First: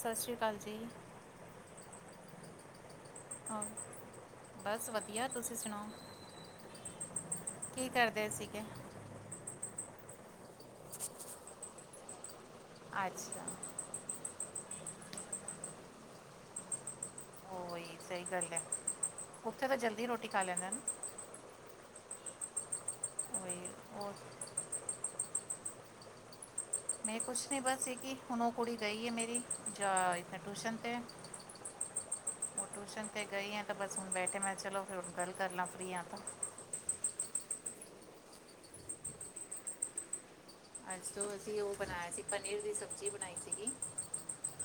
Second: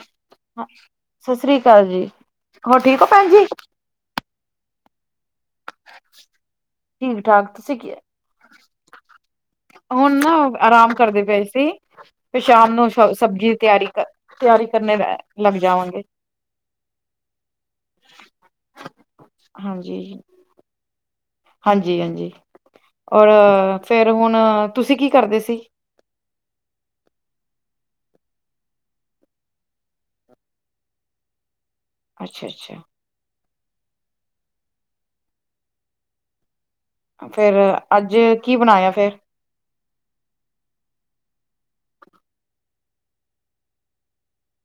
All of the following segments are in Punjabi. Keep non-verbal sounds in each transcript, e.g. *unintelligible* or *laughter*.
ਸਤਿ ਸ਼੍ਰੀ ਅਕਾਲ ਜੀ। ਸਤਿ ਸ੍ਰੀ ਅਕਾਲ ਜੀ, ਹੋਰ ਠੀਕ ਹੋ? ਭੈਣ ਜੀ, ਹਾਂ, ਬਸ ਵਧ ਦਿਆ ਤੁਸੀਂ ਸੁਨਾਓ, ਠੀਕ ਠਾਕ ਤੁਸੀਂ ਕੀ ਕਰਦੇ ਸੀਗੇ? ਹੁਨ ਨਾ ਆਰਾਮ ਕਰਦੇ ਪਏ ਸੀ। ਫੇਰ ਸ਼ਾਮ ਨੂੰ ਸਬ ਅੱਛਾ ਸਬਜੀ ਦੀ ਤਿਆਰੀ-ਤਿਆਰੀ ਕਰਨੇ ਅ ਲੱਗ ਜਾਵਾਂਗੇ। ਓਈ ਸਈ ਗੱਲ ਐ, ਓਥੇ ਤਾਂ ਜਲਦੀ ਰੋਟੀ ਖਾ ਲੈਂਦੇ ਨਾ? ਹਾਂਜੀ-ਹਾਂਜੀ, ਉਹੀ ਅ ਫੇਰ ਉਹ ਹੁਨ ਤੁਸੀਂ ਕੀ ਕਰਦੇ ਸੀ? ਮੈਂ ਕੁਛ ਨਹੀਂ ਬਸ ਇਹ ਕਿ ਹੁਨ ਓ ਕੁੜੀ ਗਈ ਐ ਮੇਰੀ, ਜਾਂ ਟਿਊਸ਼ਨ 'ਤੇ। ਅੱਛਾ, ਓ ਅੱਛਾ ਟਿਊਸ਼ਨ ਤੇ ਗਈ ਆ ਤੇ ਬਸ ਹੁਨ ਮੈਂ ਕਯਾ, ਮੈਂ ਚਲੋ ਫਿਰ ਗੱਲ ਕਰ ਲਾਂ ਫਰੀ ਆ ਤਾਂ। ਫੇਰ ਅੱਜ ਕੀ ਬਨਾਇਆ ਫੇਰ? ਅੱਜ ਤੋਂ ਅਸੀਂ ਓ ਬਨਾਇਆ ਸੀ ਪਨੀਰ ਦੀ ਸਬਜ਼ੀ ਬਨਾਈ ਸੀਗੀ।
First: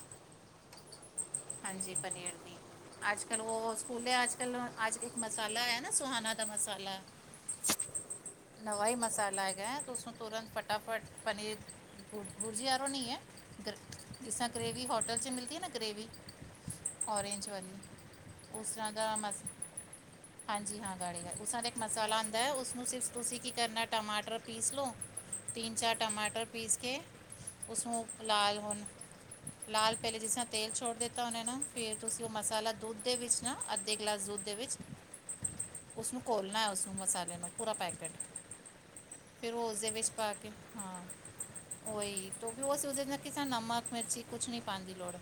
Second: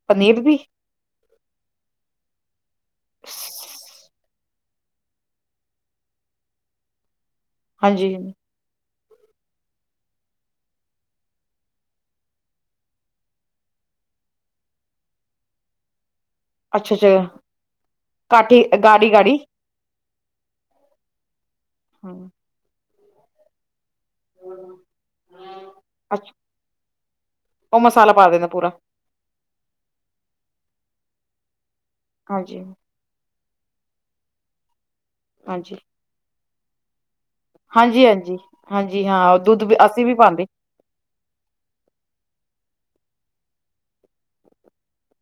ਪਨੀਰ ਵੀ ਹਾਂਜੀ ਪਨੀਰ ਦੀ, ਅੱਜ-ਕੱਲ ਓ ਸਕੂਲੇ ਕੱਲ, ਅੱਜ ਇੱਕ ਮਸਾਲਾ ਐ ਨਾ ਸੁਹਾਨਾਂ ਦਾ ਮਸਾਲਾ। ਹਾਂਜੀ। ਨਵਾ ਈ ਮਸਾਲਾ ਹੈਗਾ ਐ ਤਾਂ ਓਨੂੰ ਤੁਰੰਤ ਫਟਾਫਟ ਪਨੀਰ ਬੁਰਜੀ ਆਰੋਂ ਨਈ ਐ, ਗ ਜਿਸ ਤਰਾਂ ਗ੍ਰੇਵੀ ਹੋਟਲ 'ਚ ਮਿਲਦੀ ਐ ਨਾ ਗ੍ਰੇਵੀ। ਅੱਛਾ, ਅੱਛਾ ਔਰੇਂਜ ਵਾਲੀ, ਕਾਠੀ ਉਸ ਤਰ੍ਹਾਂ ਦਾ ਗਾੜੀ, ਗਾੜੀ ਮਸ ਹਾਂਜੀ ਹਾਂ ਗਾੜੀ ਉਸ ਦਾ ਇੱਕ ਮਸਾਲਾ ਆਂਦਾ ਐ ਉਸਨੂੰ ਸਿਰਫ ਤੁਸੀਂ ਕੀ ਕਰਨਾ ਟਮਾਟਰ ਪੀਸ ਲੋ, ਤਿੰਨ-ਚਾਰ ਅੱਛਾ ਟਮਾਟਰ ਪੀਸ ਕੇ ਉਹ ਉਸਨੂੰ ਮਸਾਲਾ ਪਾ ਦੇਣਾ ਲਾਲ ਪੂਰਾ, ਹੋਨ ਲਾਲ ਪਹਿਲੇ ਜਿਸ ਤਰਾਂ ਤੇਲ ਛੋੜ ਦਿੱਤਾ ਓਨੇ ਨਾ ਫੇਰ ਤੁਸੀਂ ਉਹ ਹਾਂਜੀ, ਮਸਾਲਾ ਦੁੱਧ ਦੇ ਵਿੱਚ ਨਾ ਅੱਧੇ ਗਲਾਸ ਦੁੱਧ ਦੇ ਵਿੱਚ ਹਾਂਜੀ। ਉਸਨੂੰ ਘੋਲ੍ਹਣਾ ਹੈ। ਉਸਨੂੰ ਮਸਾਲੇ ਨੂੰ ਪੂਰਾ ਪੈਕੇਟ ਹਾਂਜੀ-ਹਾਂਜੀ, ਹਾਂਜੀ ਹਾਂਜੀ ਹਾਂ ਫਿਰ ਦੁੱਧ ਉਹ ਵੀ ਉਸਦੇ ਅਸੀਂ ਵਿਚ ਵੀ ਪਾ ਪਾਂਦੇ ਕੇ। ਹਾਂ ਓਹੀ ਕਿਉਂਕੀ ਉਹ ਸੋਚ ਕਿ ਨਮਕ ਮਿਰਚੀ ਕੁਛ ਨੀ ਪਾਣ ਦੀ ਲੋੜ।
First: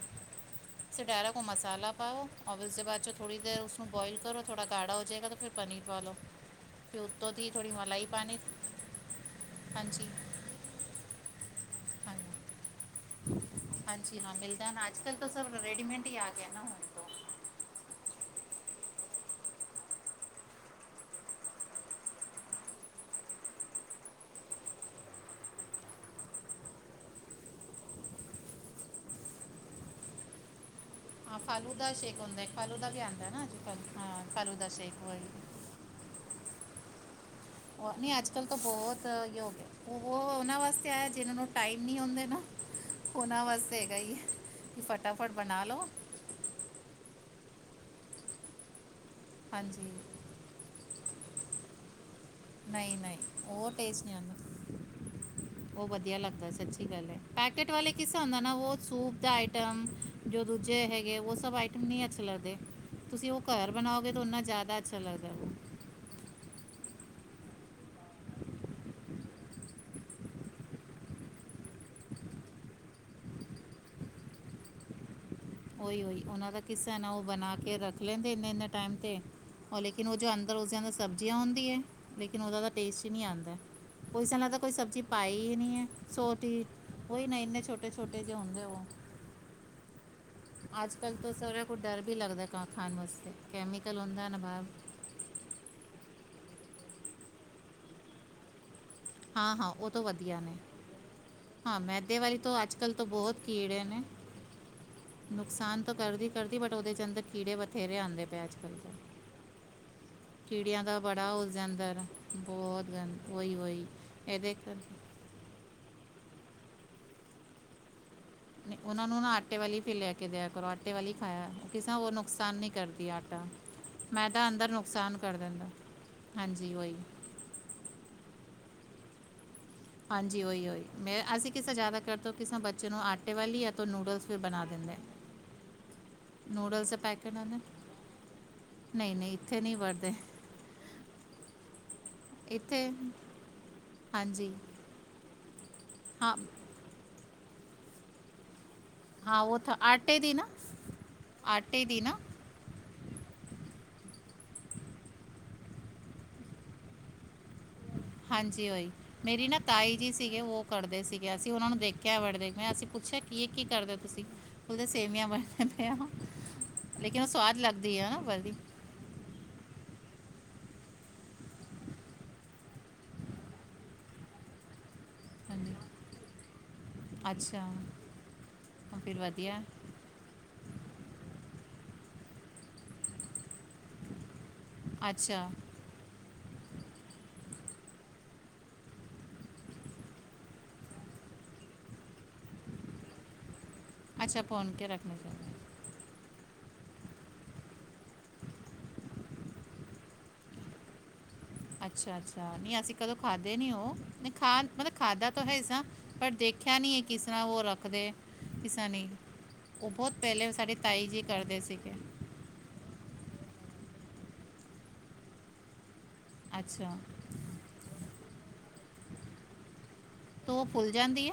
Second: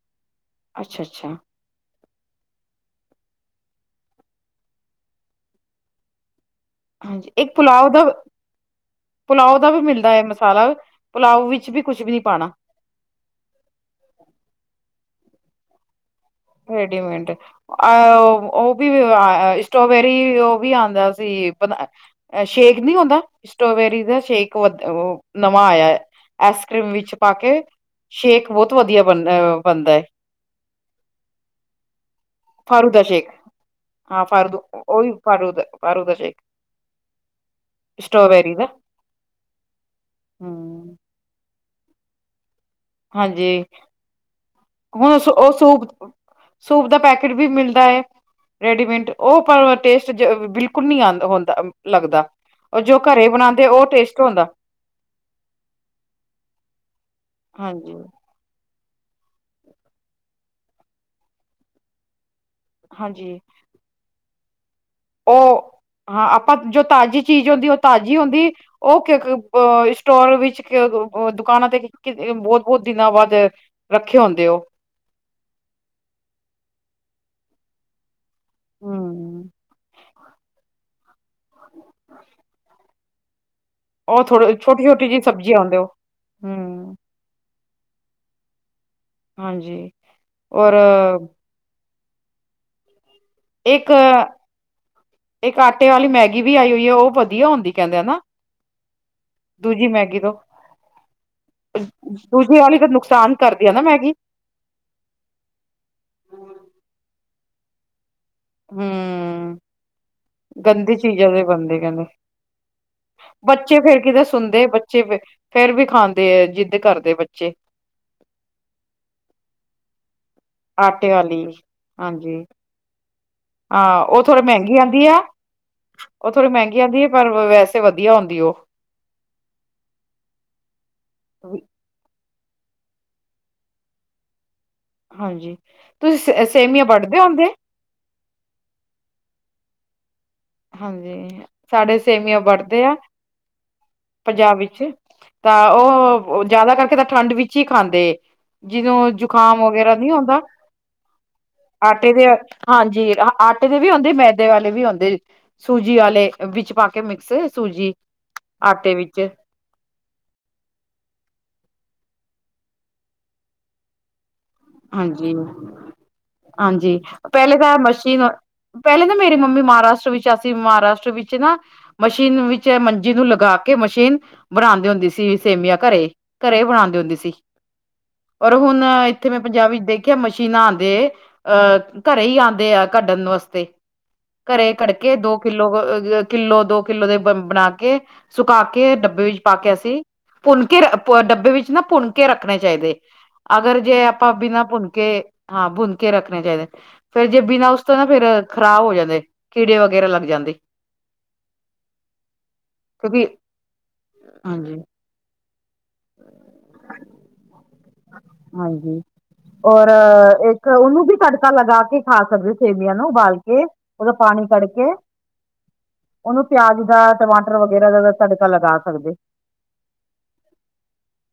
ਅੱਛਾ-ਅੱਛਾ ਸਡੈਰਾ ਘੁੰਮਾ ਸੀ। ਮਸਾਲਾ ਪਾਓ ਔ ਉਸਦੇ ਬਾਅਦ ਚ ਥੋੜ੍ਹੀ ਦੇਰ ਉਸਨੂੰ ਬੋਆਇਲ ਕਰੋ ਥੋੜਾ ਗਾੜਾ ਹੋ ਜਾਵੇਗਾ ਫਿਰ ਪਨੀਰ ਪਾ ਲਓ। ਕਿ ਹਾਂਜੀ ਉੱਤੋਂ ਦੀ ਇੱਕ ਥੋੜੀ ਪੁਲਾਓ ਦਾ ਮਲਾਈ ਪਾਉਣੀ। ਪੁਲਾਓ ਦਾ ਵੀ ਮਿਲਦਾ ਹੈ ਮਸਾਲਾ ਪੁਲਾਓ ਵਿੱਚ ਵੀ ਕੁਝ ਵੀ ਨੀ ਪਾਉਣਾ। ਹਾਂਜੀ ਹਾਂ ਮਿਲਦਾ ਨਾ ਅੱਜ ਕੱਲ ਤਾਂ ਸਬ ਰੇਡੀਮੇਡ ਹੀ ਆ। ਰੇਡੀਮੇਡ। ਅ ਉਹ ਵੀ ਸਟ੍ਰੋਬੇਰੀ ਉਹ ਵੀ ਆਉਂਦਾ ਸੀ। ਐ ਸ਼ੇਕ ਨੀ ਆਉਂਦਾ ਸਟ੍ਰੋਬੇਰੀ ਦਾ ਸ਼ੇਕ ਵ ਨਵਾਂ ਆਇਆ। ਆਈਸ ਕਰ੍ਰੀਮ ਵਿਚ ਪਾ ਕੇ ਸ਼ੇਕ ਬਹੁਤ ਵਧੀਆ ਬਣ ਬਣਦਾ ਹੈ। ਹਾਂ ਫਾਲੂ ਦਾ ਸ਼ੇਕ ਹੁੰਦਾ ਫਾਲੂ ਦਾ ਫਾਰੂ ਵੀ ਸ਼ੇਕ ਆਂਦਾ ਨਾ ਹ ਅੱਜਕਲ ਫਾਲੂ ਦਾ ਸ਼ੇਕ ਓਹੀ। ਆਰੂ ਦਾ ਸ਼ੇਕ *unintelligible* ਨਹੀ ਅਜ ਕਲ ਸਟ੍ਰੋਬੇਰੀ ਤਾਂ ਦਾ ਬਹੁਤ ਹੀ ਹੋਗ ਉਹ ਉਹਨਾ ਵਾਸਤੇ ਹੂੰ ਆ ਜਿਹਨਾ ਨੂੰ। ਟਾਈਮ ਨਹੀ ਹੁੰਦੇ ਨਾ ਉਹਨਾਂ ਹਾਂਜੀ ਵਾਸਤੇ ਹੈਗਾ ਹੀ ਹੈ ਕਿ ਹੁਣ ਉਸ ਫਟਾਫਟ ਉਹ ਬਣਾ ਸੂਪ ਲਓ। ਸੂਪ ਦਾ ਪੈਕਟ ਵੀ ਮਿਲਦਾ ਹੈ। ਰੇਡੀਮੇਟ ਉਹ ਪਰ ਹਾਂਜੀ ਟੇਸਟ ਬਿਲਕੁਲ। ਕੁੁੰਨੀ ਆ ਹੁੰਦਾ ਲੱਗਦਾ ਉਹ ਨਹੀਂ ਜੋ ਨਹੀਂ ਘਰੇ ਬਣਾਉਂਦੇ ਉਹ ਨਹੀਂ ਟੇਸਟ ਆਉਂਦਾ ਹੁੰਦਾ। ਉਹ ਵਧੀਆ ਲੱਗਦਾ ਸਚੀ ਗਲ ਹੈ। ਪੈਕੇਟ ਵਾਲੇ ਹਾਂਜੀ ਕਿ ਉੁਦਾ ਸੂਪ ਦਾ ਆਈਟਮ ਜੋ ਦੂਜੇ ਹੈਗੇ ਉਹ ਸਭ ਆਈਟਮ ਨਹੀ ਅਛੇ ਲੱਗਦੇ ਤੁਸੀ ਹਾਂਜੀ ਉਹ ਘਰ। ਬਣਾਓਗੇ ਤਾਂ ਓੰਨਾ ਜ਼ਿਆਦਾ ਅੱਛਾ ਲੱਗਦਾ। ਉਹ ਉਹ ਹਾਂ ਆਪਾਂ ਜੋ ਤਾਜ਼ੀ ਚੀਜ਼ ਹੁੰਦੀ ਉਹ ਤਾਜ਼ੀ ਹੁੰਦੀ। ਉਹ ਕਿਕ ਅ ਸਟੋਰ ਵਿੱਚ ਦੁਕਾਨਾਂ ਤੇ ਕਿ ਬਹੁਤ ਬਹੁਤ ਦਿਨਾਂ ਬਾਅਦ ਰੱਖੇ ਹੁੰਦੇ ਉਹ ਓਹੀ ਉਈ ਉਹਨਾਂ ਦਾ ਕਿੱਸਾ ਨਾ ਉਹ ਬਣਾ ਕੇ ਰੱਖ ਰ ਲੈਂਦੇ ਇੰਨੇ ਇਨੇ ਟਾਈਮ ਤੇ ਉਹ ਲੇਕਿਨ ਉਹ ਜੋ ਅੰਦਰ ਉਸਦੇ ਅੰਦਰ। ਸਬਜ਼ੀਆਂ ਆਉਂਦੀਆਂ ਹੈ ਲੇਕਿਨ ਉਹਦਾ ਤਾਂ ਟੇਸਟ ਹੀ ਨਹੀਂ ਆਉਂਦਾ। ਉਹ ਪੁਈ ਨਾਲ ਥੋੜੇ ਤਾਂ ਕੋਈ ਛੋਟੀ ਸਬਜ਼ੀ ਛੋਟੀ ਜਿਹੀ ਪਾਈ ਹੀ ਸਬਜ਼ੀਆਂ ਨਈ ਆਉਂਦੇ ਹੈ ਉਹ ਸੋਟੀ। ਕੋਈ ਨਾ ਇੰਨੇ ਛੋਟੇ ਛੋਟੇ ਜੇ ਹੁੰਦੇ। ਹਾਂਜੀ। ਔਰ ਅੱਜ ਕੱਲ੍ਹ ਤਾਂ ਸਾਰਿਆਂ ਕੁ ਡਰ ਵੀ ਲੱਦਾਾ ਖਾਣ ਵਾਸਤੇ। ਇੱਕ ਕੈਮੀਕਲ ਹੁੰਦਾ ਨਾ ਬਾਹਰ ਇੱਕ ਆਟੇ ਵਾਲੀ ਮੈਗੀ ਵੀ ਆਈ ਹੋਈ ਹੈ ਉਹ ਵਧੀਆ ਹੁੰਦੀ ਕਹਿੰਦੇ ਹਨ ਨਾ। ਹਾਂ ਹਾਂ ਦੂਜੀ ਉਹ ਤੋਂ ਮੈਗੀ ਵਧੀਆ ਨੇ। ਹਾਂ ਮੈਦੇ ਵਾਲੀ ਦੂਜੀ ਤੋਂ ਅੱਜ ਤਾਂ ਕੱਲ੍ਹ ਤੋਂ ਨੁਕਸਾਨ ਬਹੁਤ ਕਰਦੀ ਆ ਨਾ ਕੀੜੇ ਨੇ। ਮੈਗੀ ਨੁਕਸਾਨ ਤਾਂ ਕਰਦੀ ਕਰਦੀ ਬਟ ਉਹਦੇ ਚ ਅੰਦਰ ਕੀੜੇ ਬਥੇਰੇ ਆਉਂਦੇ ਪਏ ਅੱਜ ਕੱਲ੍ਹ ਤਾਂ। ਹ। ਹਮ *inaudible* ਕੀੜਿਆਂ ਗੰਦੀ ਦਾ ਚੀਜ਼ਾਂ ਬੜਾ ਦੇ ਉਸਦੇ ਬਣਦੇ ਅੰਦਰ ਕਹਿੰਦੇ ਬਹੁਤ ਗੰਦ ਓਈ ਓਈ ਬੱਚੇ ਹੋਹੀ ਫੇਰ ਕਿਤੇ ਇਹਦੇ ਸੁਣਦੇ ਕਰ। ਬੱਚੇ ਫੇਰ ਵੀ ਖਾਂਦੇ ਆ ਜਿਦ ਕਰਦੇ ਬੱਚੇ। ਉਹਨਾ ਨੂੰ ਨਾ ਆਟੇ ਵਾਲੀ ਫਿਰ ਲੈ ਕੇ ਦਆ ਕਰੋ ਆਟੇ ਵਾਲੀ ਖਾਇਆ ਕਿਸੇ ਹੋਰ ਹਾਂਜੀ ਨੁਕਸਾਨ ਨਹੀ। ਕਰਦੀ ਏ ਆਟਾ। ਹਾਂ ਉਹ ਥੋੜੀ ਮੈਦਾ ਅੰਦਰ ਮਹਿੰਗੀ ਆਉਂਦੀ ਆ ਨੁਕਸਾਨ ਕਰ ਦਿੰਦਾ ਉਹ ਥੋੜੀ ਹਾਂਜੀ ਮਹਿੰਗੀ ਉਹੀ ਆਉਂਦੀ ਹੈ ਪਰ। ਵੈਸੇ ਵਧੀਆ ਹੁੰਦੀ ਏ ਉਹ। ਹਾਂਜੀ ਉਹੀ ਉਹੀ ਮੈ ਅਸੀ ਕਿਸਾਂ ਜਿਆਦਾ ਕਰਦੇ ਕਿਸਾਂ ਬੱਚੇ ਨੂੰ ਆਟੇ ਵਾਲੀ ਜਾਂ ਤੋ ਨੂਡਲਸ ਵੀ ਬਣਾ ਦਿੰਦੇ। ਹਾਂਜੀ ਤੁਸੀਂ ਸ ਸੇਵੀਆਂ ਨੂਡਲਸ ਦੇ ਵੱਟਦੇ ਪੈਕਟ ਹੋਂਦੇ। ਆਉਂਦੇ ਨਹੀਂ ਨਹੀਂ ਇੱਥੇ ਨਹੀਂ ਵੱਟਦੇ। ਹਾਂਜੀ ਸਾਡੇ ਸੇਵੀਆਂ ਇੱਥੇ ਵੜਦੇ ਆ ਹਾਂਜੀ ਪੰਜਾਬ ਵਿੱਚ। ਤਾਂ ਹਾਂ ਉਹ ਜ਼ਿਆਦਾ ਕਰਕੇ ਤਾਂ ਠੰਡ ਵਿਚ ਹੀ ਖਾਂਦੇ ਜਿਵੇ ਉਹ। ਹਾਂ ਜੁਕਾਮ ਤਾਂ ਵਗੈਰਾ ਨਹੀਂ ਆਟੇ ਦੀ ਆਉਂਦਾ ਨਾ ਦੀ ਆਟੇ ਨਾ ਦੇ ਹਾਂਜੀ ਆਟੇ ਦੇ ਵੀ ਆਉਦੇ ਮੈਦੇ ਵਾਲੇ ਵੀ ਆਉਦੇ ਸੂਜੀ ਵਾਲੇ ਵਿਚ ਪਾ ਕੇ ਮਿਕਸ। ਸੂਜੀ ਹਾਂਜੀ ਓਈ ਆਟੇ ਵਿੱਚ ਮੇਰੀ ਨਾ ਤਾਈ ਜੀ ਸੀਗੇ ਉਹ ਕਰਦੇ ਸੀਗੇ ਅਸੀ ਉਹਨਾ ਨੂੰ ਦੇਖਿਆ ਬੜੇ ਦੇਖ ਅਸੀ ਪੁੱਛਿਆ ਕੀ ਕੀ ਕਰਦੇ ਤੁਸੀ। ਖੁਲਦੇ ਸੇਵੀਆਂ ਹਾਂਜੀ ਬਣ ਪ ਹਾਂਜੀ ਲੇਕਿਨ ਉਹ ਸਵਾਦ ਪਹਿਲੇ ਤਾਂ ਲੱਗਦੀ ਆ ਮਸ਼ੀਨ ਵੀ ਪਹਿਲੇ ਤਾਂ ਮੇਰੀ ਮੰਮੀ ਮਹਾਰਾਸ਼ਟਰ ਵਿੱਚ ਆ ਸੀ ਮਹਾਰਾਸ਼ਟਰ ਵਿੱਚ ਨਾ ਮਸ਼ੀਨ ਵਿੱਚ ਮੰਜੀ ਨੂੰ ਲਗਾ ਕੇ ਮਸ਼ੀਨ- ਬਣਾਉਂਦੇ ਹੁੰਦੀ ਸੀ। ਹਾਂਜੀ ਸੇਮੀਆਂ ਘਰੇ ਘਰੇ ਬਣਾਉਂਦੇ ਹੁੰਦੀ ਸੀ ਅੱਛਾ ਔਰ ਹੁਣ ਤਾਂ ਫਿਰ ਮੈਂ ਵਧੀਆ ਪੰਜਾਬ ਵਿੱਚ ਦੇਖਿਆ ਮਸ਼ੀਨਾਂ ਆਉਂਦੇ ਅ ਘਰੇ ਹੀ ਆ ਆ ਕੱਢਣ ਵਾਸਤੇ ਘਰੇ ਕੜਕੇ ਦੋ ਅੱਛਾ ਕਿੱਲੋ ਕਿੱਲੋ ਦੋ ਕਿੱਲੋ ਦੇ ਬ ਬਣਾ ਕੇ ਸੁਕਾ ਕੇ ਡੱਬੇ ਵਿੱਚ ਪਾ ਕੇ ਅਸੀਂ ਭੁੰਨਕੇ ਡੱਬੇ ਵਿੱਚ ਨਾ ਭੁੰਨਕੇ ਰੱਖਣੇ ਚਾਹੀਦੇ ਅਗਰ ਜੇ ਆਪਾਂ ਅੱਛਾ ਬਿਨਾਂ ਭੁੰਨ ਕੇ ਰੱਖਣਾ ਭੁਨਕੇ ਚਾਹੀਦਾ ਹਾਂ ਭੁਨਕੇ ਰੱਖਣੇ ਚਾਹੀਦੇ। ਫੇਰ ਜੇ ਬਿਨਾ ਉਸ ਤੋ ਨਾ ਫੇਰ ਖਰਾਬ ਹੋ ਜਾਦੇ ਕੀੜੇ ਵਗੈਰਾ ਲੱਗ ਜਾਦੇ ਹਮ *unintelligible* ਅੱਛਾ-ਅੱਛਾ ਨਹੀਂ ਅਸੀਂ ਕਦੋਂ ਕਿਉਂਕਿ ਖਾਦੇ ਨੀ ਉਹ ਨਹੀਂ ਖਾ ਹਾਂਜੀ ਮਤਲਬ ਖਾਧਾ ਤਾਂ ਹੈ ਸਾਂ ਪਰ ਦੇਖਿਆ ਨਹੀਂ ਹੈ ਕਿਸ ਤਰ੍ਹਾਂ ਉਹ ਰੱਖਦੇ। ਕਿਸ ਤਰ੍ਹਾਂ ਹਾਂਜੀ, ਨਹੀਂ ਔਰ ਉਹ ਬਹੁਤ ਪਹਿਲੇ ਇੱਕ ਸਾਡੇ ਉਹਨੂੰ ਤਾਈ ਵੀ ਜੀ ਤੜਕਾ ਕਰਦੇ ਲਗਾ ਸੀਗੇ ਕੇ ਖਾ ਸਕਦੇ ਹੋ। ਸੇਵੀਆਂ ਨੂੰ ਉਬਾਲ ਕੇ ਉਹਦਾ ਪਾਣੀ ਕੱਢ ਕੇ ਉਹਨੂੰ ਪਿਆਜ ਅੱਛਾ ਦਾ ਟਮਾਟਰ ਵਗੈਰਾ ਦਾ ਤੜਕਾ ਲਗਾ ਸਕਦੇ। ਉਹ ਫੁੱਲ ਜਾਂਦੀ ਏ।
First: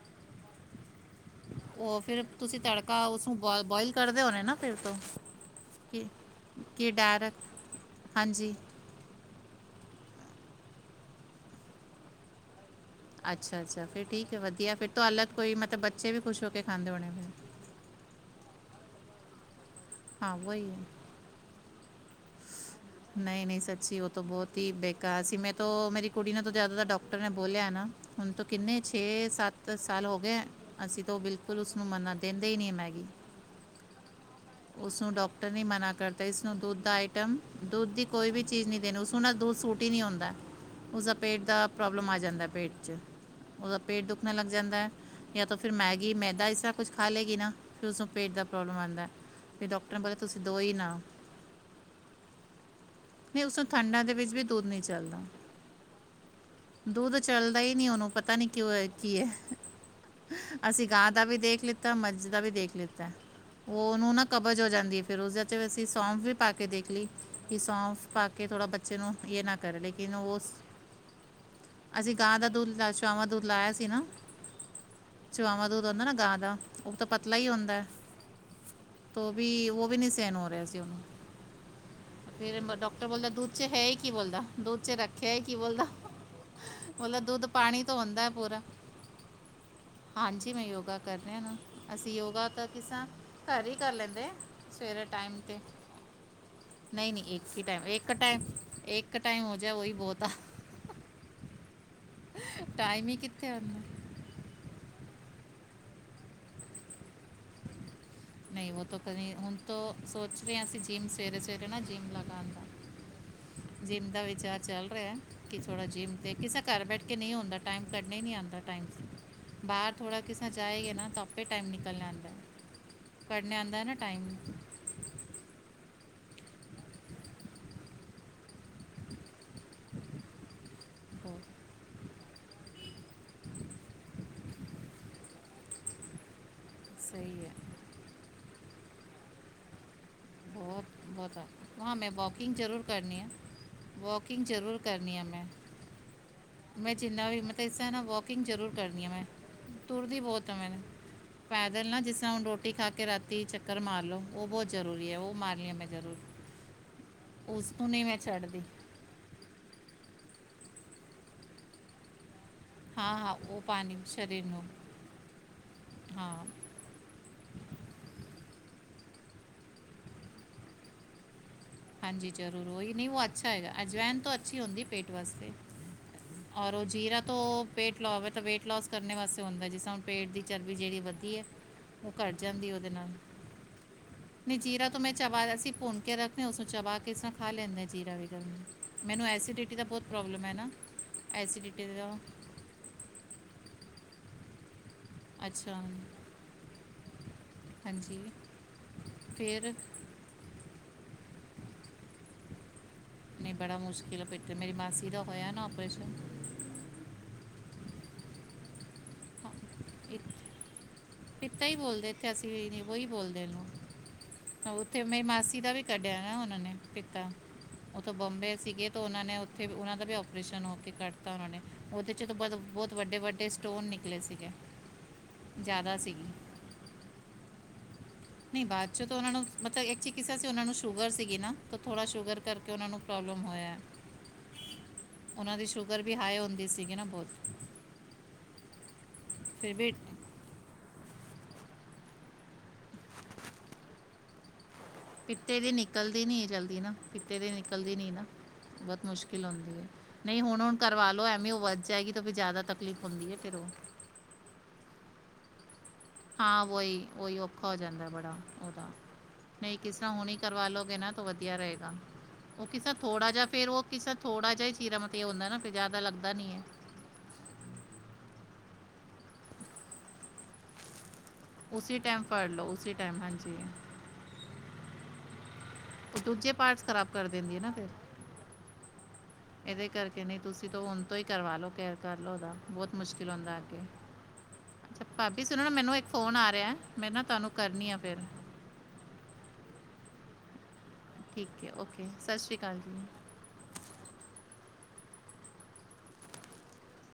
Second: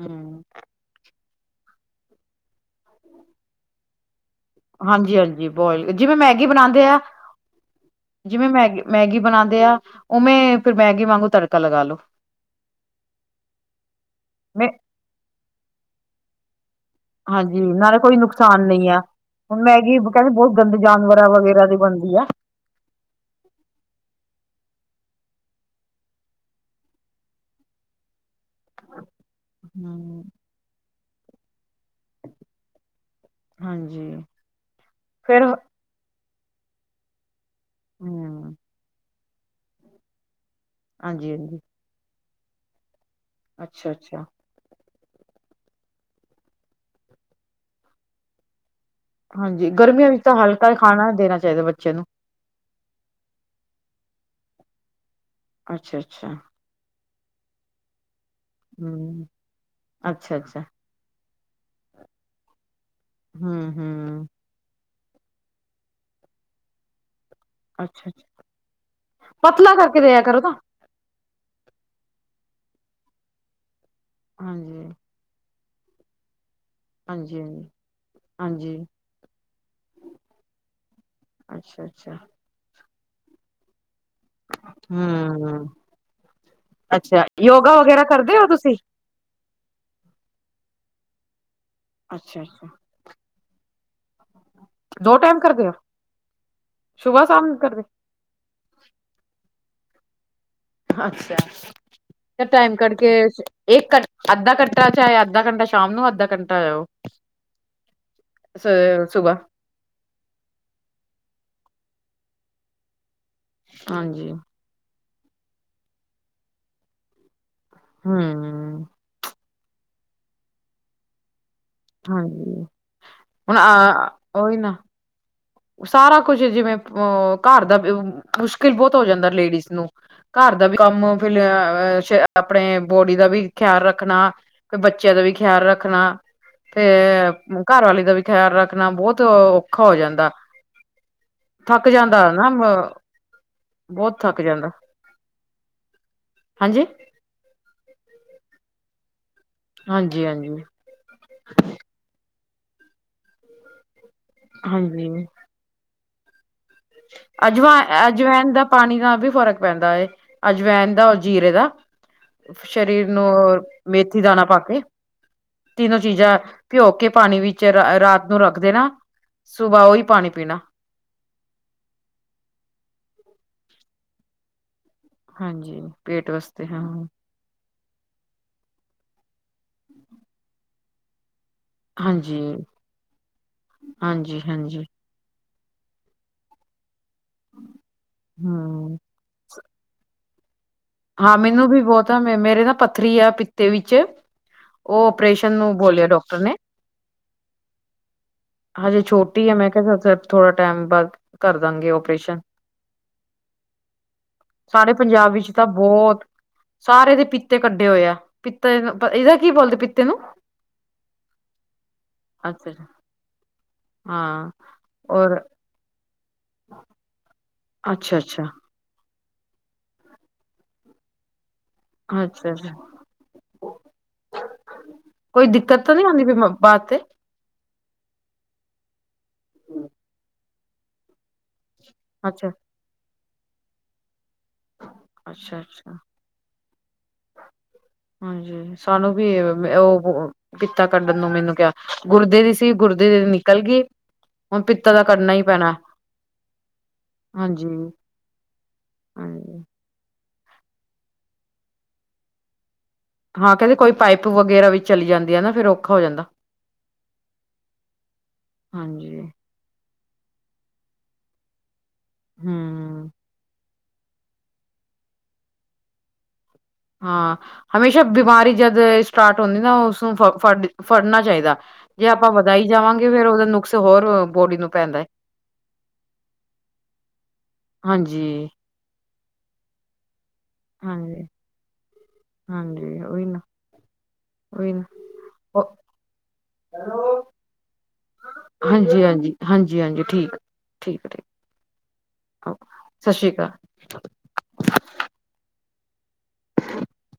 ਹਮ *inaudible* ਉਹ ਫਿਰ ਤੁਸੀਂ ਤੜਕਾ ਉਸਨੂੰ ਬ ਬੋਇਲ ਕਰਦੇ ਹੋਣੇ ਨਾ? ਫਿਰ ਤੋਂ ਹਾਂਜੀ- ਹਾਂਜੀ ਬੋਇਲ ਕਿ ਜਿਵੇ ਮੈਗੀ ਬਣਾਉਦੇ ਕਿ ਆ। ਡਾਇਰੈਕਟ ਜਿਵੇ ਹਾਂਜੀ ਮੈ ਮੈਗੀ ਬਣਾਉਂਦੇ ਆ ਉਵੇਂ ਫਿਰ ਮੈਗੀ ਵਾਂਗੂ ਤੜਕਾ ਲਗਾ ਲੋੋ। ਅੱਛਾ ਅੱਛਾ ਫਿਰ ਠੀਕ ਹੈ। ਮੈਂ ਵਧੀਆ ਫਿਰ ਤੋਂ ਹਲੱਤ ਕੋਈ ਮਤਲਬ ਬੱਚੇ ਵੀ ਖੁਸ਼ ਹੋ ਕੇ ਖਾਂਦੇ ਹੋਣੇ। ਫਿਰ ਜੀ ਨਾਲੇ ਕੋਈ ਨੁਕਸਾਨ ਨਹੀਂ ਆ ਹੁਣ ਮੈਗੀ ਕਹਿੰਦੇ ਹਾਂ ਬਹੁਤ ਗੰਦੇ ਜਾਨਵਰਾਂ ਵਗੈਰਾ ਦੀ ਬਣਦੀ ਆ। ਹ *inaudible* ਨਹੀਂ ਨਹੀਂ ਸੱਚੀ ਉਹ ਤਾਂ ਬਹੁਤ ਹੀ ਬੇਕਾਰ ਸੀ। ਮੈਂ ਤੋਂ ਮੇਰੀ ਕੁੜੀ ਨੂੰ ਤਾਂ ਜ਼ਦ ਡਾਕਟਰ ਨੇ ਬੋਲਿਆ ਹੈ ਨਾ ਹੁਣ ਤੋਂ ਕਿੰਨੇ ਛੇ ਸੱਤ ਤ ਸਾਲ ਹੋ ਹੂੰ, ਗਏ। ਅਸੀਂ ਤਾਂ ਉਹ ਬਿਲਕੁਲ ਉਸਨੂੰ ਮੰਨਾ ਦਿੰਦੇ ਹੀ ਨਹੀਂ ਮੈਂਗੀ। ਹਾਂਜੀ। ਉਸਨੂੰ ਫਿਰ ਡਾਕਟਰ ਵੀ ਮਨਾ ਕਰਦਾ, ਇਸਨੂੰ ਦੁੱਧ ਦਾ ਆਈਟਮ ਦੁੱਧ ਦੀ ਕੋਈ ਵੀ ਹੂੰ, ਚੀਜ਼ ਨੀ ਦੇਣੀ। ਸੁਹਣਾ ਦਾ ਦੁੱਧ ਸੂਟ ਹੀ ਨਹੀਂ, ਆਦਾ ਉਸਦਾ ਪੇਟ ਹਾਂਜੀ-ਹਾਂਜੀ, ਦਾ ਪ੍ਰੋਬਲਮ ਆ ਜਾਂਦਾ ਪੇਟ 'ਚ। ਉਹਦਾ ਪੇਟ ਅੱਛਾ-ਅੱਛਾ। ਦੁੱਖਣਾ ਲ ਜਾਂਦਾ ਏ ਯਾਤਾਂ ਫਿਰ ਮੈਗੀ, ਮੈਦਾ ਇਸ ਤਰ੍ਹਾਂ ਕੁਛ ਖਾ ਲੇਗੀ ਨਾ ਫਿਰ ਉਸਨੂੰ ਪੇਟ ਦਾ ਪ੍ਰੋਬਲਮ ਆਂਦਾ ਹੈ। ਫਿਰ ਹਾਂਜੀ ਡਾਕਟਰ ਨੇ ਗਰਮੀਆਂ ਬੋਲਿਆ ਵਿੱਚ ਤਾਂ ਤੁਸੀਂ ਦੋ ਹਲਕਾ ਹੀ ਨਾ ਖਾਣਾ ਦੇਣਾ ਚਾਹੀਦਾ ਬੱਚਿਆਂ ਨੂੰ ਨਈ ਉਸ ਠੰਡਾਂ ਦੇ ਵਿੱਚ ਵੀ ਦੁੱਧ ਨਈ ਚੱਲਦਾ ਅੱਛਾ, - ਅੱਛਾ। ਦੁੱਧ ਚੱਲਦਾ ਈ ਨਈ ਉਨੂੰ ਪਤਾ ਨੀ ਕਿਉਂ ਏ ਕੀ ਹੂੰ, ਐ ਅੱਛਾ-ਅੱਛਾ, ਅਸੀਂ ਗਾਂ ਦਾ ਵੀ ਦੇਖ ਲਿੱਤਾ, ਮੱਝ ਦਾ ਵੀ ਦੇਖ ਲਿੱਤਾ ਉਹਨੂੰ ਨਾ ਹੂੰ-ਹੂੰ, ਕਬਜ਼ ਹੋ ਜਾਂਦੀ ਐ ਫਿਰ ਉਸਦੇ ਤੇ ਅਸੀਂ ਸੌਂਫ ਵੀ ਪਾ ਕੇ ਦੇਖ ਲਈ ਕਿ ਸੌਂਫ ਅੱਛਾ-ਅੱਛਾ ਪਾ ਕੇ ਥੋੜ੍ਹਾ ਬੱਚੇ ਨੂੰ ਇਹ ਨਾ ਪਤਲਾ ਕਰੇ ਕਰਕੇ ਲੇਕਿਨ ਦਿਆ ਕਰੋ ਉਸ ਨਾ। ਅਸੀਂ ਗਾ ਦਾ ਦੁੱਧ ਲਾ ਚਾਵਾਂ ਦੁੱਧ ਲਾਇਆ ਸੀ ਨਾ ਹਾਂਜੀ। ਚੁਆਵਾਂ ਦੁੱਧ ਹੋਂਦਾ ਨਾ ਗਾ ਦਾ ਉਹ ਤਾਂ ਹਾਂਜੀ, ਹਾਂਜੀ, ਹਾਂਜੀ ਉਹ ਵੀ ਉਹ ਵੀ ਨਈ ਸੇਣ ਹੋ ਰਿਹਾ ਸੀ ਉਨੂੰ ਅੱਛਾ, ਅੱਛਾ। ਫਿਰ ਡੋਕਟਰ ਬੋਲਦਾ ਦੂੱਧ ਚ ਹੈਈ ਕੀ ਬੋਲਦਾ ਦੁੱਧ ਚ ਰੱਖਿਆ ਕੀ ਹੂੰ, ਬੋਲਦਾ ਮੁੱਲ ਅੱਛਾ ਦ ਦੁੱਧ ਯੋਗਾ ਪਾਣੀ ਤੋਂ ਵਗੈਰਾ ਹੁੰਦਾ ਹੈ ਕਰਦੇ ਹੋ ਪੂਰਾ। ਤੁਸੀਂ? ਹਾਂਜੀ ਮੈਂ ਯੋਗਾ ਕਰਨੇਆ ਨਾ ਅਸੀਂ ਅੱਛਾ, ਯੋਗਾ ਤਾਂ ਅੱਛਾ ਕਿਸਾਂ ਘਰ ਈ ਕਰ ਲੈਂਦੇ ਆ। ਸਵੇਰੇ ਦੋ ਟਾਈਮ ਤੇ ਕਰਦੇ ਹੋ? ਨਹੀਂ -ਨਹੀਂ, ਸੁਬਹ ਇੱਕ ਸ਼ਾਮ ਹੀ ਕਰਦੇ, ਟਾਈਮ ਏ ਕੱਟੇ ਏਕ ਕਟਾਏ ਹੋ ਜਾ ਉਹੀ ਬਹੁਤ ਆ। ਅੱਛਾ ਟਾਈਮ ਕਰਕੇ ਹੀ ਕਿੱਥੇ ਹੁੰਦਾ ਘ। ਅੱਧਾ ਘੰਟਾ, ਚਾਹੇ ਅੱਧਾ ਘੰਟਾ ਸ਼ਾਮ ਨੂੰ ਅੱਧਾ ਘੰਟਾ ਆ ਉਹ। ਨਹੀਂ ਉਹ ਤੋਂ ਕਦੀ ਸੁਬਾਹ ਹੁਣ ਤੋਂ ਸੋਚ ਰਹੇ ਹਾਂ। ਅਸੀਂ ਜਿੰਮ ਸਵੇਰੇ ਸਵੇਰੇ ਨਾ ਜਿੰਮ ਲਗਾਉਣ ਦਾ। ਜਿੰਮ ਦਾ ਹਾਂਜੀ, ਵਿਚਾਰ ਚੱਲ ਰਿਯਾ ਕਿ ਥੋੜਾ ਜਿੰਮ ਤੇ ਕਿਸੇ ਘਰ ਬੈਠ ਕੇ ਨਈ ਹੁੰਦਾ ਟਾਈਮ ਕੱਢੇ ਨਹੀਂ ਆਂਦਾ ਹੂੰ, ਟਾਈਮ ਬਾਹਰ ਥੋੜ੍ਹਾ ਕਿਸੇਾਂ ਜਾਏਗਾ, ਨਾ ਤਾਂ ਆਪੇ ਟਾਈਮ ਨਿਕ ਹਾਂਜੀ, ਹੁਣ ਨਾ ਆ ਟਾਈਮ ਓਈ ਨਾ ਸਾਰਾ ਕੁਝ ਜਿਵੇਂ ਅਹ ਘਰ ਦਾ ਮੁਸ਼ਕਿਲ ਬਹੁਤ ਹੋ ਜਾਂਦਾ ਲੇਡੀਜ਼ ਨੂੰ ਘਰ ਦਾ ਵੀ ਕੰਮ ਫ ਬਹੁਤ ਆਪਣੇ ਬੋਡੀ ਦਾ ਵੀ ਖਿਆਲ ਰੱਖਣਾ, ਬੱਚਿਆਂ ਦਾ ਵੀ ਖਿਆਲ ਰੱਖਣਾ ਰ ਸਹੀ ਹੈ ਤੇ ਘਰਵਾਲੀ ਦਾ ਵੀ ਖਿਆਲ ਰੱਖਣਾ ਬਹੁਤ ਔਖਾ ਹੋ ਜਾਂਦਾ। ਬਹੁਤ ਬਹੁਤ ਥੱਕ ਹਾਂ। ਮੈਂ ਜਾਂਦਾ ਨਾ ਵੋਕਿੰਗ ਜ਼ਰੂਰ ਕਰਨੀ ਆ। ਬਹੁਤ ਥੱਕ ਵੋਕਿੰਗ ਜਾਂਦਾ ਜ਼ਰੂਰ ਕਰਨੀ ਆ ਮੈਂ। ਹਾਂਜੀ, ਮੈਂ ਜਿੰਨਾ ਵੀ ਮਤਲਬ ਇਸ ਰ੍ਹਾਂ ਨਾ ਵੋਕਿੰਗ ਜ਼ਰੂਰ ਕਰਨੀ ਆ ਮੈਂ ਤੁਰਦੀ ਹਾਂਜੀ, ਬਹੁਤ ਹਾਂ ਹਾਂਜੀ, ਮੈ ਪੈਦਲ ਨਾ ਜਿਸ ਤਰ੍ਹਾਂ ਹੁਣ ਰੋਟੀ ਖਾ ਕੇ ਰਾਤੀ ਚੱਕਰ ਮਾਰ ਲੋ ਉਹ ਬਹੁਤ ਜ਼ਰੂਰੀ ਹਾਂਜੀ। ਐ। ਉਹ ਮਾਰਨੀ ਆ ਮੈਂ ਜ਼ਰੂਰੀ। ਅਜਵ ਅਜਵੈਨ ਛੱਡਦੀ ਦਾ ਪਾਣੀ ਦਾ ਵੀ ਫ਼ਰਕ ਪੈਂਦਾ ਹੈ ਅਜਵੈਨ ਦਾ ਜੀਰੇ ਦਾ। ਸਰੀਰ ਹਾਂ ਨੂੰ ਹਾਂ ਉਹ ਪਾਣੀ ਮੇਥੀ ਦਾਣਾ ਸਰੀਰ ਪਾ ਨੂੰ ਕੇ ਤਿੰਨੋ ਹਾਂ ਚੀਜ਼ਾਂ ਪਿਓ ਕੇ ਪਾਣੀ ਵਿੱਚ ਰਾਤ ਨੂੰ ਰੱਖ ਦੇਨਾ ਸੁਬਾਹ ਉਹੀ ਪਾਣੀ ਪੀਣਾ। ਹਾਂਜੀ ਜ਼ਰੂਰ ਉਹੀ ਨੀ ਉਹ ਅੱਛਾ ਹੈਗਾ ਅਜਵੈਨ ਤੋਂ ਅੱਛੀ ਹੁੰਦੀ ਪੇਟ ਵਾਸਤੇ ਹਾਂਜੀ ਪੇਟ ਵਾਸਤੇ ਔਰ ਹਾਂ ਉਹ ਜੀਰਾ ਤੋ ਪੇਟ ਲਾ ਤਾਂ ਵੇਟ ਲੋਸ ਕਰਨ ਵਾਸਤੇ ਹੁੰਦਾ ਜਿਸ ਤ ਹੁਣ ਪੇਟ ਦੀ ਚਰਬੀ ਜਿਹੜੀ ਵਧੀ ਏ। ਉਹ ਘੱਟ ਹਾਂਜੀ ਜਾਂਦੀ ਉਹਦੇ ਨਾਲ ਹਾਂਜੀ ਨਹੀਂ ਹਾਂਜੀ ਜੀਰਾ ਤੋਂ ਮੈਂ ਚਬਈ ਸੀ ਭੁੰਨ ਕੇ ਰੱਖ। ਉਸ ਨੂੰ ਚਬਾ ਕੇ ਇਸਾ ਖਾ ਲੈਂਦੇ ਆ ਜੀਰਾ ਵੀ ਗਰਮ ਹਮ ਮੈਨੂੰ ਐਸੀਡੀਟੀ ਦਾ ਬੋਤ ਪ੍ਰੋਬਲਮ ਹੈ ਨਾ ਹਾਂ ਮੈਨੂੰ ਵੀ ਐਸਿਡਿਟੀ ਦਾ ਬਹੁਤਾ ਆ ਮੇਰੇ ਨਾ ਪੱਥਰੀ ਆ ਪਿੱਤੇ ਵਿੱਚ ਉਹ ਓਪਰੇਸ਼ਨ ਅੱਛਾ ਨੂੰ ਬੋਲਿਆ ਡਾਕਟਰ ਨੇ ਹਾਂਜੀ ਹਜੇ ਛੋਟੀ ਆ ਮੈਂ ਫਿਰ ਕਿਹਾ ਥੋੜਾ ਟਾਈਮ ਬਾਅਦ ਕਰ ਦਾਂਗੇ ਓਪਰੇਸ਼ਨ ਨਹੀਂ ਬੜਾ ਮੁਸ਼ਕਿਲ ਬੇਟੇ ਮੇਰੀ ਸਾਰੇ ਮਾਸੀ ਦਾ ਪੰਜਾਬ ਹੋਇਆ ਵਿੱਚ ਤਾਂ ਨਾ। ਆਪਰੇਸ਼ਨ ਬਹੁਤ ਸਾਰੇ ਦੇ ਪੀਤੇ ਕੱਢੇ ਹੋਏ ਆ, ਪਿਤੇ ਇਹਦਾ ਕੀ ਬੋਲਦੇ ਪੀਤੇ ਨੂੰ? ਇੱਦਾਂ ਹੀ ਬੋਲਦੇ ਇੱਥੇ ਅੱਛਾ ਅਸੀਂ, ਅੱਛਾ ਉਹੀ ਬੋਲਦੇ ਹਾਂ ਇਹਨੂੰ ਉੱਥੇ ਮੇਰੀ ਔਰ ਮਾਸੀ ਦਾ ਵੀ। ਕੱਢਿਆ ਨਾ ਉਨਾਂ ਨੇ ਪਿਤਾ ਉੱਥੋਂ ਅੱਛਾ ਅੱਛਾ ਬੌਬੇ ਸੀਗੇ ਤੇ ਉਹਨਾਂ ਨੇ ਉੱਥੇ, ਤੇ ਉਹਨਾਂ ਦਾ ਵੀ ਓਪਰੇਸ਼ਨ ਉੱਥੇ ਕਰਤਾ ਉਹਨਾਂ ਨੇ। ਉਹਦੇ ਚੋਂ ਅੱਛਾ ਬਹੁ ਅੱਛਾ ਬਹੁਤ ਵੱਡੇ- ਵੱਡੇ ਸਟੋਨ ਨੇ। ਮੈਸੇਜ ਹੈ ਕੋਈ ਦਿੱਕਤ ਤਾਂ ਜ਼ਿਆਦਾ ਨਹੀਂ ਆਉਂਦੀ ਸੀਗੀ ਵੀ ਬਾਤ ਤੇ ਨੀ ਬਾਅਦ 'ਚੋਂ ਤਾਂ ਉਹਨਾਂ ਨੂੰ ਮਤਲਬ ਇੱਕ ਕਿੱਸਾ ਸੀ ਉਨਾਂ ਨੂੰ ਸ਼ੂਗਰ ਸੀਗੀ ਨਾ ਤਾਂ ਥੋੜਾ ਸ਼ੂਗਰ ਅੱਛਾ ਕਰਕੇ ਉਨਾਂ ਨੂੰ ਪ੍ਰੋਬਲਮ ਹੋਇਆ ਉਨਾਂ ਅੱਛਾ ਦੀ ਅੱਛਾ ਸ਼ੂਗਰ ਵੀ ਹਾਈ ਹੁੰਦੀ ਸੀਗੀ ਨਾ ਬਹੁਤ- ਹਾਂਜੀ, ਸਾਨੂੰ ਵੀ ਏ ਫਿਰ *unintelligible* ਵੀ ਉਹ। ਪਿੱਤਾ ਕੱਢਣ ਨੂੰ ਮੈਨੂੰ ਕਿਆ ਗੁਰਦੇ ਦੀ ਸੀ ਗੁਰਦੇ ਦੀ ਨਿਕਲ ਗੀ ਉਹ ਪਿੱਤਾ ਤਾਂ ਪਿੱਤੇ ਦੀ ਨਿਕਲਦੀ ਨੀ ਏ ਜਲਦੀ ਨਾ ਪਿੱਤੇ ਦੀ ਹਾਂਜੀ ਨਿਕਲਦੀ ਨੀ ਨਾ ਬਹੁਤ ਮੁਸ਼ਕਿਲ ਹਾਂਜੀ ਹੁੰਦੀ ਹੈ, ਨਹੀਂ ਹੁਣ- ਹੁਣ ਕਰਵਾ ਲਓ ਐਵੇਂ ਉਹ ਵੱਧ ਜਾਏਗੀ ਤਾਂ ਜ਼ਿਆਦਾ ਤੱਕ। ਹਾਂ ਕਹਿੰਦੇ ਕੋਈ ਪਾਈਪ ਵਗੈਰਾ ਵੀ ਚਲੀ ਜਾਂਦੀ ਹੈ, ਨਾ ਫੇਰ ਔਖਾ ਹੋ ਜਾਂਦਾ। ਹਾਂ ਵੋਈ ਉਹੀ ਔਖਾ ਹੋ ਜਾਂਦਾ ਬੜਾ ਉਦਾਂ ਹਾਂਜੀ ਨਹੀਂ ਕਿਸਾਂ ਹੁਣੇ ਹੀ ਕਰਵਾ ਲਉਗੇ ਨਾ ਤਾਂ ਵਧੀਆ ਰਹੇਗਾ, ਉਹ ਕਿਸਰ ਹਮ ਥੋੜ੍ਹਾ ਜਿਹਾ ਫੇਰ ਉਹ ਕਿਸਰ। ਥੋੜਾ ਜਿਹਾ ਹੀ ਚੀਰਾ ਮਤੇ ਆ ਹੁੰਦਾ ਨਾ ਤੇ ਜਿਆਦਾ ਲੱਗਦਾ ਨੀ ਏ। ਹਾਂ ਹਮੇਸ਼ਾ ਬਿਮਾਰੀ ਜਦ ਸਟਾਰਟ ਹੁੰਦੀ ਨਾ ਉਸਨੂੰ ਫੜਨਾ ਚਾਈਦਾ ਉਸੇ ਜੇ ਟਾਈਮ ਆਪਾਂ ਫੜ ਵਧਾਈ ਲਓ ਉਸੇ ਜਾਵਾਂਗੇ ਟਾਈਮ ਫੇਰ ਉਦਾ ਹਾਂਜੀ ਨੁਕਸ ਹੋਰ ਅ ਬੋਡੀ ਨੂੰ ਪੈਂਦਾ ਏ ਉਹ ਦੂਜੇ ਪਾਰਟਸ ਖ਼ਰਾਬ ਕਰ ਦਿੰਦੀ ਹੈ ਨਾ ਫਿਰ, ਹਾਂਜੀ। ਇਹਦੇ ਕਰਕੇ ਨਹੀਂ ਤੁਸੀ। ਹੁਣ ਤੋਂ ਈ ਹਾਂਜੀ ਕਰਵਾ ਲਓ ਕੇਅਰ ਕਰ ਲਓ ਉਦਾ ਬੋਤ ਹਾਂਜੀ ਉਹੀ ਮੁਸ਼ਕਿਲ ਨਾ ਹੁੰਦਾ ਅਗੇ ਉਹੀ ਨਾ ਭਾਬੀ, ਸੁਣੋ ਨਾ ਮੈਨੂੰ ਇੱਕ ਫੋਨ ਆ ਰਿਹੇ, ਮੈਂ ਨਾ ਤੁਹਾਨੂੰ ਕਰਨੀ ਆ ਫੇਰ। ਹਾਂਜੀ, ਹਾਂਜੀ, ਹਾਂਜੀ, ਹਾਂਜੀ ਠੀਕ ਠੀਕ ਅ ਠੀਕ, ਹੈ ਓਕੇ ਸਤਿ ਸ਼੍ਰੀ ਓਕੇ ਅਕਾਲ ਜੀ ਸਤਿ ਸ਼੍ਰੀ ਅਕਾਲ। *unintelligible*